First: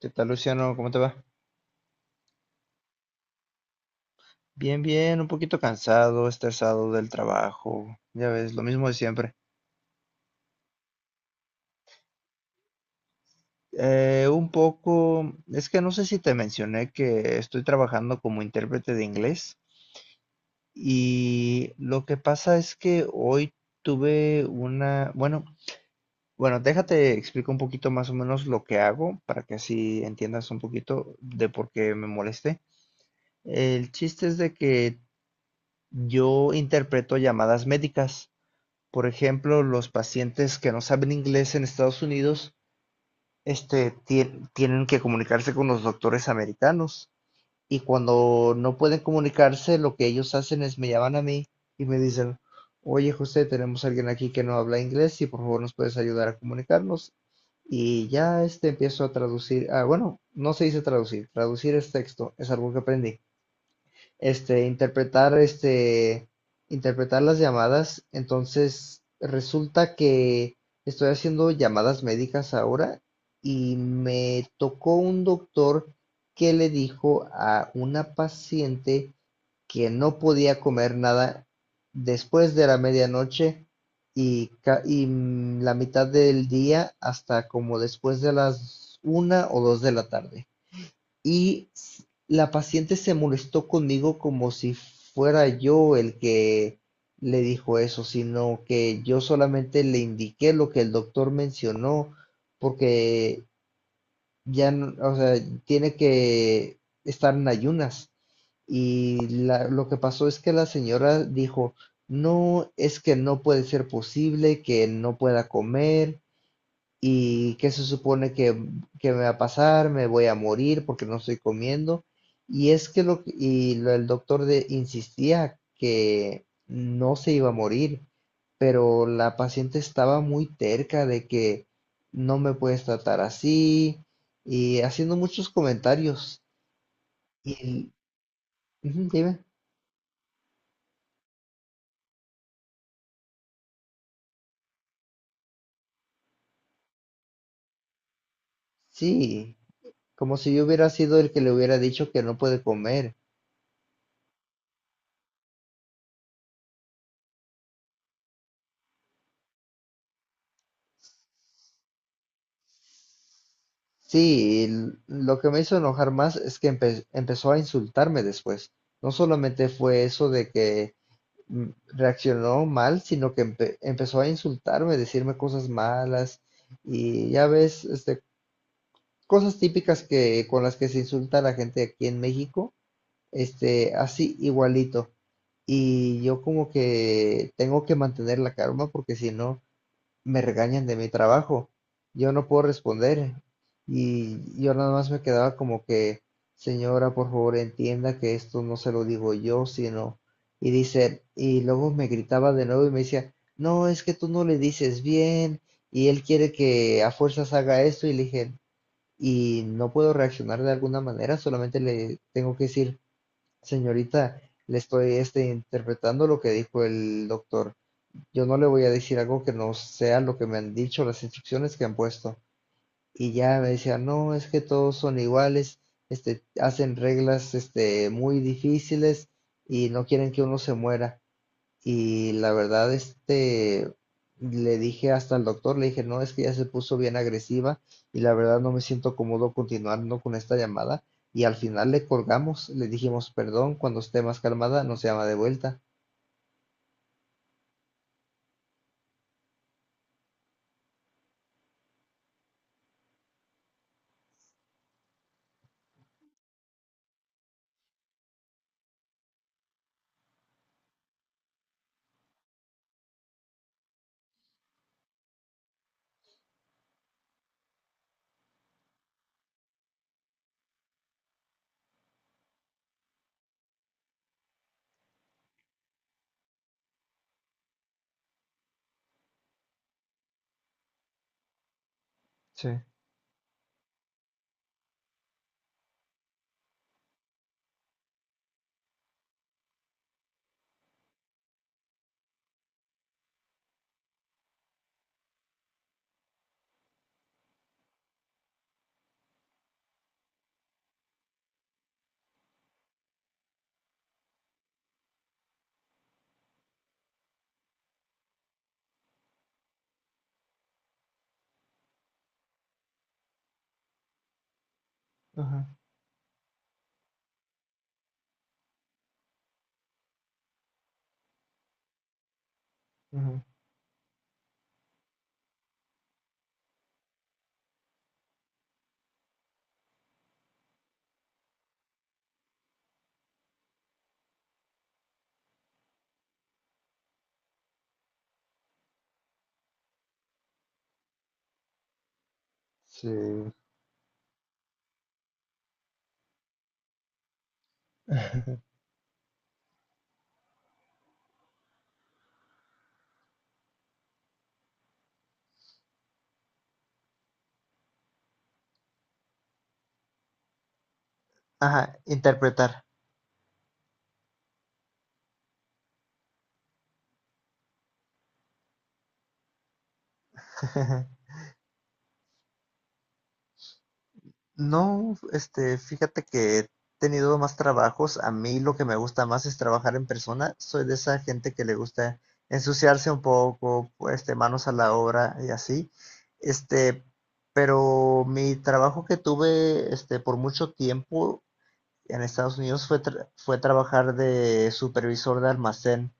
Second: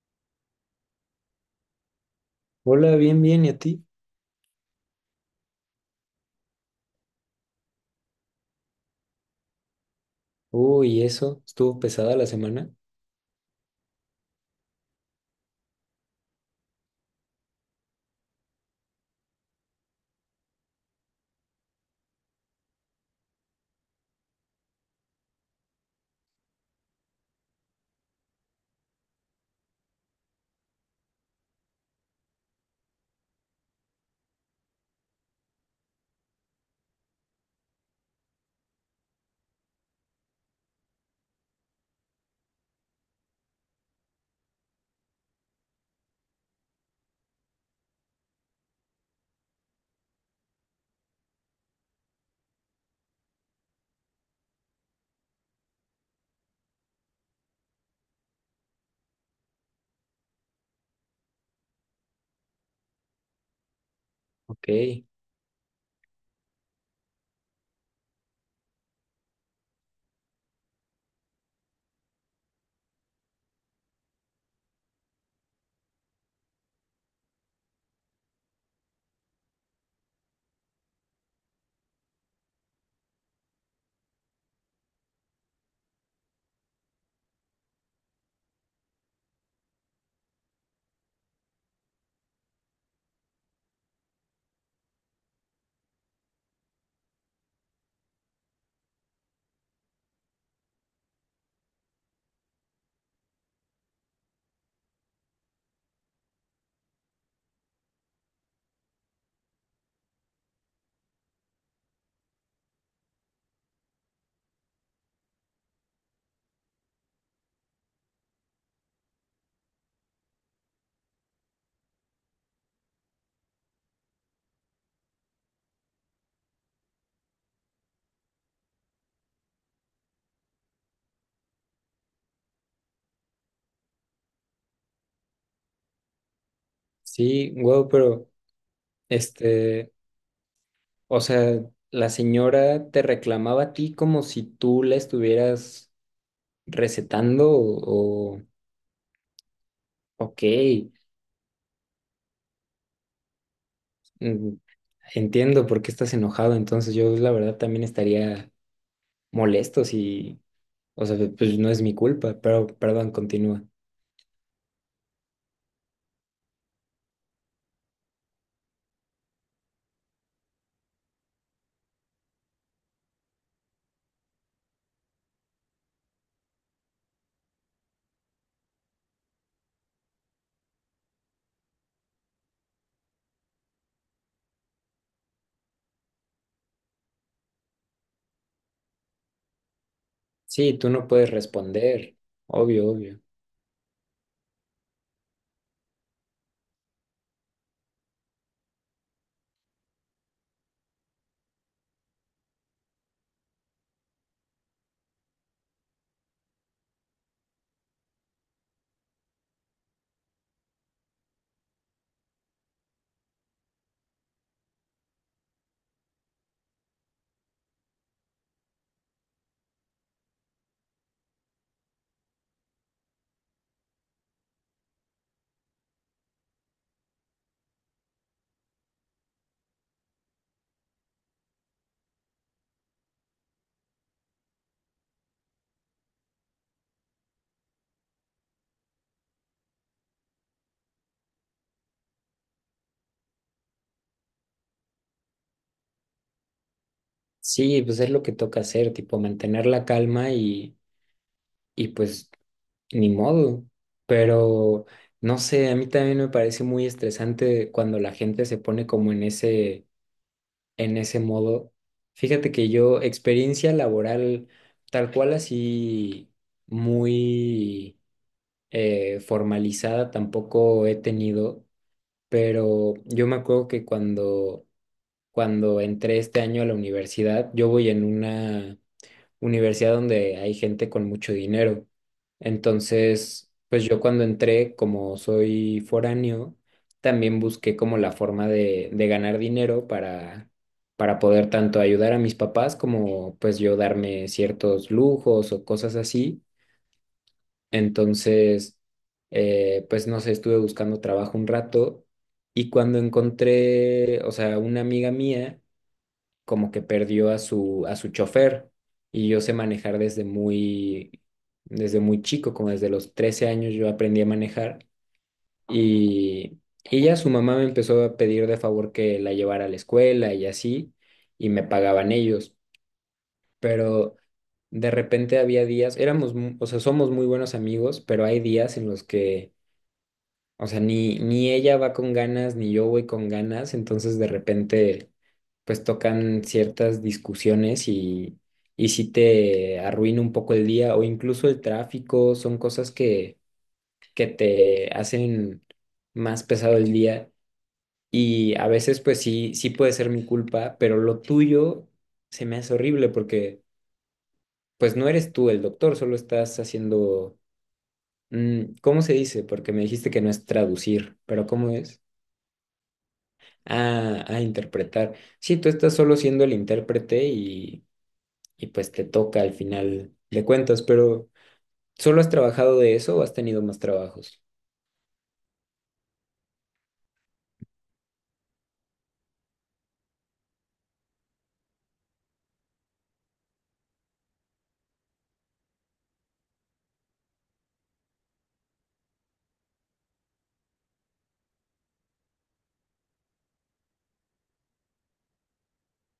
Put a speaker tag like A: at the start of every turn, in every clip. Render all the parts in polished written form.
A: ¿Qué tal, Luciano? ¿Cómo te va?
B: Hola, bien, bien, ¿y a ti?
A: Bien, bien, un poquito cansado, estresado del trabajo, ya ves, lo mismo de siempre.
B: Uy, eso, estuvo pesada la semana.
A: Un poco, es que no sé si te mencioné que estoy trabajando como intérprete de inglés y lo que pasa es que hoy tuve una, bueno, bueno, déjate explico un poquito más o menos lo que hago para que así entiendas un poquito de por qué me molesté. El chiste es de que yo interpreto llamadas médicas. Por ejemplo, los pacientes que no saben inglés en Estados Unidos, tienen que comunicarse con los doctores americanos. Y cuando no pueden comunicarse, lo que ellos hacen es me llaman a mí y me dicen, oye José, tenemos a alguien aquí que no habla inglés y por favor nos puedes ayudar a comunicarnos. Y ya empiezo a traducir. Bueno, no se dice traducir, traducir es texto, es algo que aprendí, este,
B: Ok,
A: interpretar, este, interpretar las llamadas. Entonces, resulta que estoy haciendo llamadas médicas ahora y me tocó un doctor que le dijo a una paciente que no podía comer nada después de la medianoche y la mitad del día hasta como después de las una o dos de la tarde. Y la paciente se molestó conmigo como si fuera yo el que le dijo eso, sino que yo solamente le indiqué lo que el doctor mencionó, porque ya, o sea, tiene que estar en ayunas. Y lo que pasó es que la señora dijo, no, es que no puede ser posible que no pueda comer, y qué se supone que me va a pasar, me voy a morir porque no estoy comiendo. Y es que el doctor insistía que no se iba a morir, pero la paciente estaba muy terca de que no me puedes tratar así y haciendo muchos comentarios.
B: sí, wow,
A: Y,
B: pero
A: ujú, dime.
B: este, o sea, la señora te reclamaba a ti como si tú la estuvieras recetando o.
A: Sí, como
B: Ok,
A: si yo hubiera sido el que le hubiera dicho que no puede comer.
B: mm, entiendo por qué estás enojado, entonces yo la verdad también estaría molesto si, o sea, pues no es mi culpa, pero perdón, continúa.
A: Sí, lo que me hizo enojar más es que empezó a insultarme después. No solamente fue eso de que reaccionó mal, sino que empezó a insultarme, decirme cosas malas, y ya ves, cosas típicas que con las que se insulta a la gente aquí en México, así igualito. Y yo como que tengo que mantener la calma, porque si no me
B: Sí,
A: regañan
B: tú
A: de
B: no
A: mi
B: puedes
A: trabajo.
B: responder,
A: Yo no puedo
B: obvio, obvio.
A: responder, y yo nada más me quedaba como que, señora, por favor, entienda que esto no se lo digo yo, sino... Y dice, y luego me gritaba de nuevo y me decía, no, es que tú no le dices bien y él quiere que a fuerzas haga esto, y le dije, y no puedo reaccionar de alguna manera, solamente le tengo que decir, señorita, le estoy, interpretando lo que dijo el doctor, yo no le voy a decir algo que no sea lo que me han dicho, las instrucciones que han puesto. Y ya me decía, no, es que todos son iguales, hacen reglas, muy difíciles y no quieren que uno se muera. Y la verdad, le dije hasta al doctor, le dije, no, es que ya se puso bien agresiva y la verdad no me siento cómodo continuando con esta llamada. Y al final le colgamos, le dijimos, perdón, cuando esté más calmada, no se llama de vuelta.
B: Sí, pues es lo que toca hacer, tipo mantener la calma y pues ni modo. Pero no sé, a mí también me parece muy estresante cuando la gente se pone como en en ese modo. Fíjate que yo, experiencia laboral tal cual así muy formalizada tampoco he tenido, pero yo me acuerdo que cuando entré este año a la universidad, yo voy en una universidad donde hay gente con mucho dinero.
A: Sí,
B: Entonces, pues yo cuando entré, como soy foráneo, también busqué como la forma de ganar dinero para poder tanto ayudar a mis papás como pues yo darme ciertos lujos o cosas así. Entonces, pues no sé, estuve buscando trabajo un rato y cuando encontré, o sea, una amiga mía, como que perdió a a su chofer y yo sé manejar desde desde muy chico, como desde los 13 años yo aprendí a manejar
A: ajá,
B: y, y ya su mamá me empezó a pedir de favor que la llevara a la escuela y así, y me pagaban ellos,
A: ajá.
B: pero de repente había días, o sea, somos muy buenos amigos, pero hay días en los que o sea, ni ella va con ganas, ni yo voy con ganas, entonces de repente pues tocan ciertas discusiones y sí te arruina un poco el día o incluso el tráfico, son cosas
A: Sí,
B: que te hacen más pesado el día y a veces pues sí, sí puede ser mi culpa, pero lo tuyo se me hace horrible porque pues no eres tú el doctor, solo estás haciendo, mm, ¿cómo se dice? Porque me dijiste que no es traducir, pero ¿cómo
A: ajá,
B: es?
A: interpretar.
B: A interpretar. Sí, tú estás solo siendo el intérprete y pues te toca al final de cuentas, pero ¿solo has trabajado de eso o has tenido más trabajos?
A: No, fíjate que he tenido más trabajos. A mí lo que me gusta más es trabajar en persona. Soy de esa gente que le gusta ensuciarse un poco, pues, manos a la obra y así. Este, pero mi trabajo que tuve, por mucho tiempo en Estados Unidos fue, fue trabajar de supervisor de almacén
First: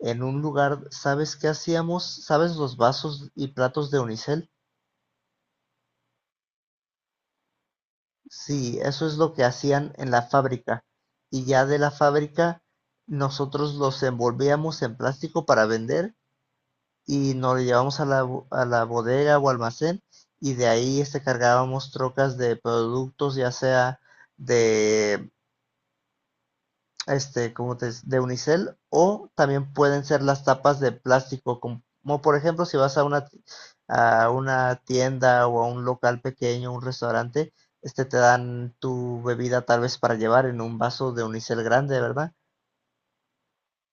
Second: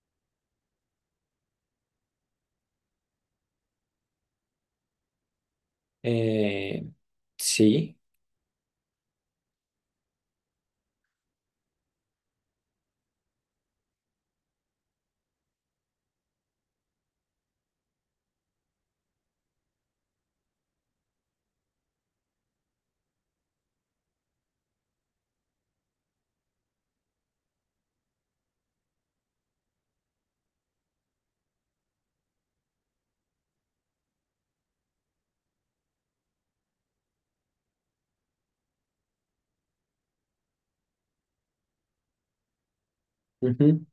A: en un lugar. ¿Sabes qué hacíamos? ¿Sabes los vasos y platos de unicel?
B: Eh, sí,
A: Sí, eso es lo que hacían en la fábrica, y ya de la fábrica nosotros los envolvíamos en plástico para vender y nos lo llevamos a la bodega o almacén, y de ahí, cargábamos trocas de productos, ya sea de como te de unicel, o también pueden ser las tapas de plástico, como por ejemplo si vas a una, tienda o a un local pequeño, un restaurante, te dan tu bebida tal vez para llevar en un vaso de unicel grande, ¿verdad?
B: ujú.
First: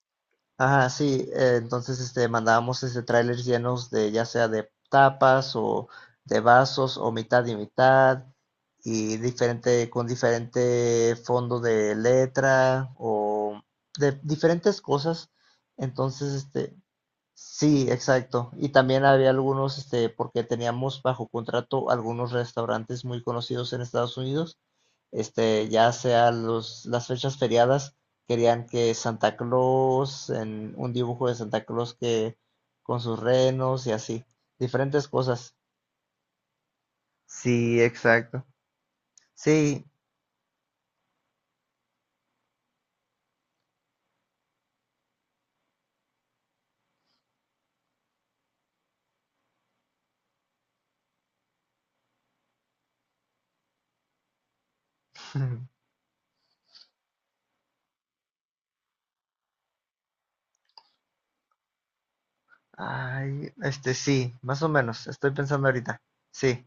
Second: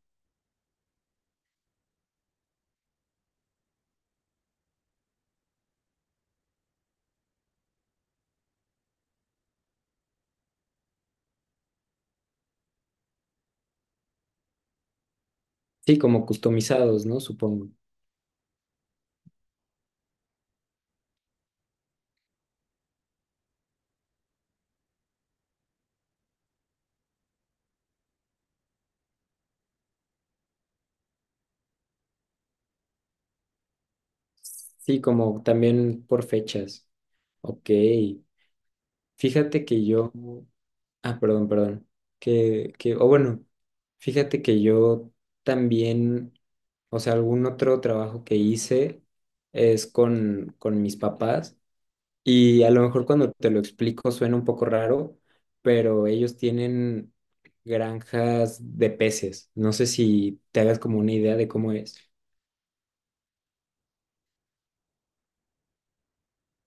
A: Ajá, sí, entonces, mandábamos, trailers llenos de ya sea de tapas o de vasos o mitad y mitad, y diferente, con diferente fondo de letra o de diferentes cosas.
B: Sí, como
A: Entonces,
B: customizados, ¿no? Supongo.
A: sí, exacto. Y también había algunos, porque teníamos bajo contrato algunos restaurantes muy conocidos en Estados Unidos. Ya sea las fechas feriadas, querían que Santa Claus, en un dibujo de Santa Claus que con sus renos y así,
B: Sí,
A: diferentes
B: como
A: cosas.
B: también por fechas. Ok,
A: Sí, exacto.
B: fíjate
A: Sí,
B: que yo, ah, perdón, perdón. O bueno, fíjate que yo también, o sea, algún otro trabajo que hice es con mis papás y a lo mejor cuando te lo explico suena un poco raro, pero ellos tienen granjas de peces. No sé si te hagas como una idea de cómo es.
A: ay, sí, más o menos, estoy pensando ahorita. Sí,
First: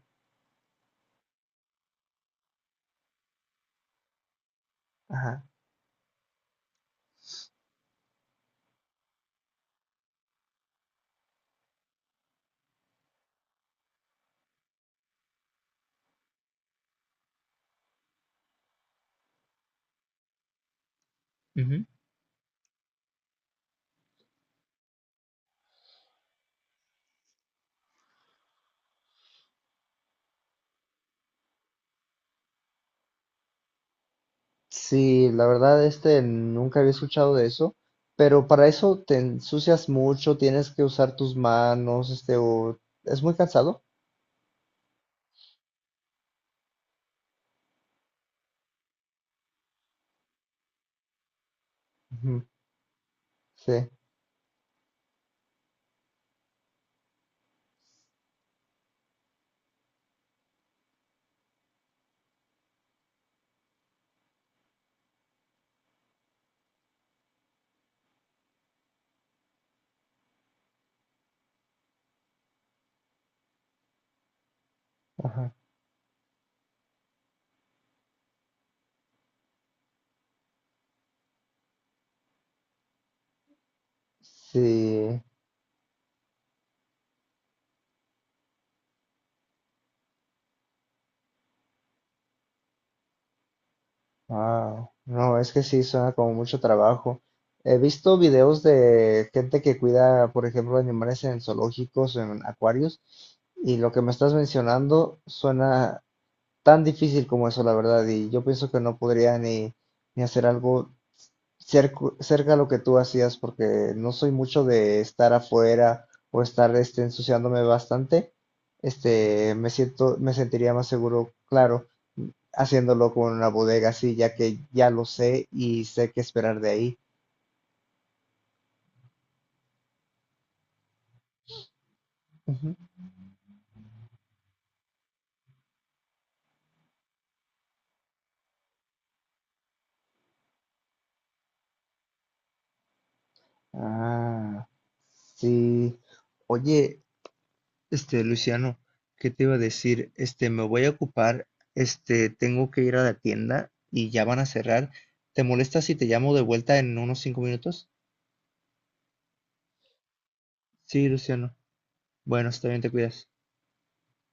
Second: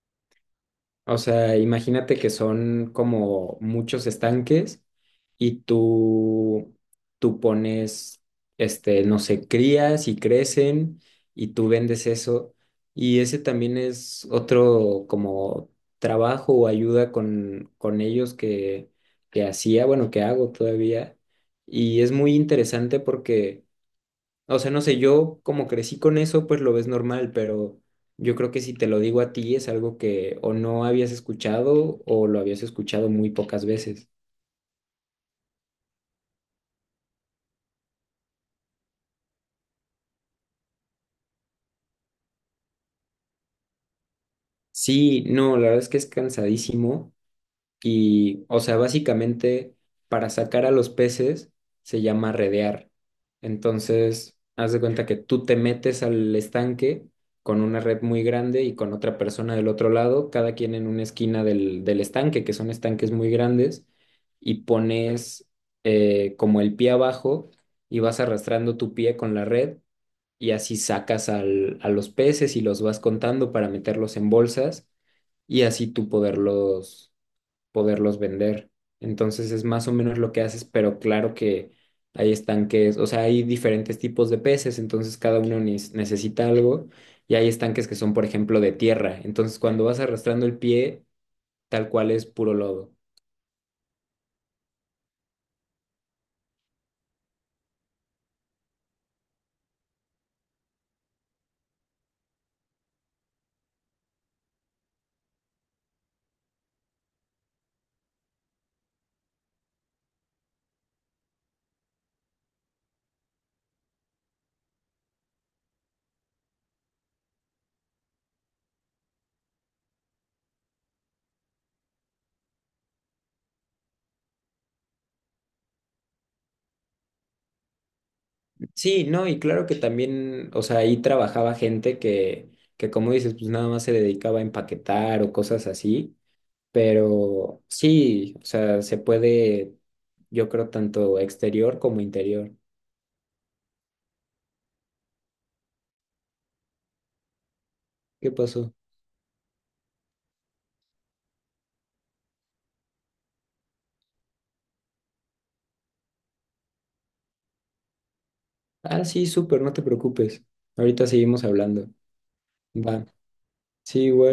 B: O sea, imagínate que son como muchos estanques
A: ajá.
B: y tú pones, este, no sé, crías y crecen y tú vendes eso. Y ese también es otro como trabajo o ayuda con ellos que hacía, bueno, que hago todavía.
A: Ujú.
B: Y es muy interesante porque o sea, no sé, yo como crecí con eso, pues lo ves normal, pero yo creo que si te lo digo a ti es algo que o no habías escuchado o lo habías escuchado muy pocas veces.
A: Sí, la verdad, nunca había escuchado de eso, pero para eso te ensucias mucho, tienes que usar tus manos, o es muy cansado.
B: Sí, no, la verdad es que es cansadísimo. Y, o sea, básicamente para sacar a los peces se llama
A: Ujú,
B: redear.
A: sí,
B: Entonces, haz de cuenta que tú te metes al estanque con una red muy grande y con otra persona del otro lado, cada quien en una esquina del estanque, que son estanques muy grandes, y pones como el pie abajo y vas arrastrando tu pie con la red y así sacas a los peces y los vas contando para meterlos en bolsas
A: ajá.
B: y así tú poderlos vender. Entonces es más o menos lo que haces, pero claro que hay estanques, o sea, hay diferentes tipos de peces, entonces
A: Sí,
B: cada uno necesita algo y hay estanques que son, por ejemplo, de tierra. Entonces cuando vas arrastrando el pie, tal cual es puro lodo.
A: wow. No, es que sí, suena como mucho trabajo. He visto videos de gente que cuida, por ejemplo, animales en zoológicos o en acuarios, y lo que me estás mencionando suena tan difícil como eso, la verdad, y yo pienso que no podría ni, hacer algo cerca a lo que tú hacías, porque no soy mucho de estar afuera o estar, ensuciándome bastante. Me siento, me sentiría más seguro, claro, haciéndolo con una bodega así, ya que ya lo sé y sé qué esperar de ahí.
B: Sí, no, y claro que también, o sea, ahí trabajaba gente
A: Ujú.
B: que como dices, pues nada más se dedicaba a empaquetar o cosas así, pero sí, o sea, se puede, yo creo, tanto exterior como interior.
A: Ah, sí. Oye,
B: ¿Qué pasó?
A: Luciano, ¿qué te iba a decir? Me voy a ocupar, tengo que ir a la tienda y ya van a cerrar. ¿Te molesta si te llamo de vuelta en unos 5 minutos?
B: Ah, sí, súper, no te preocupes. Ahorita
A: Sí,
B: seguimos
A: Luciano.
B: hablando.
A: Bueno, está bien, te
B: Va.
A: cuidas.
B: Sí, igual.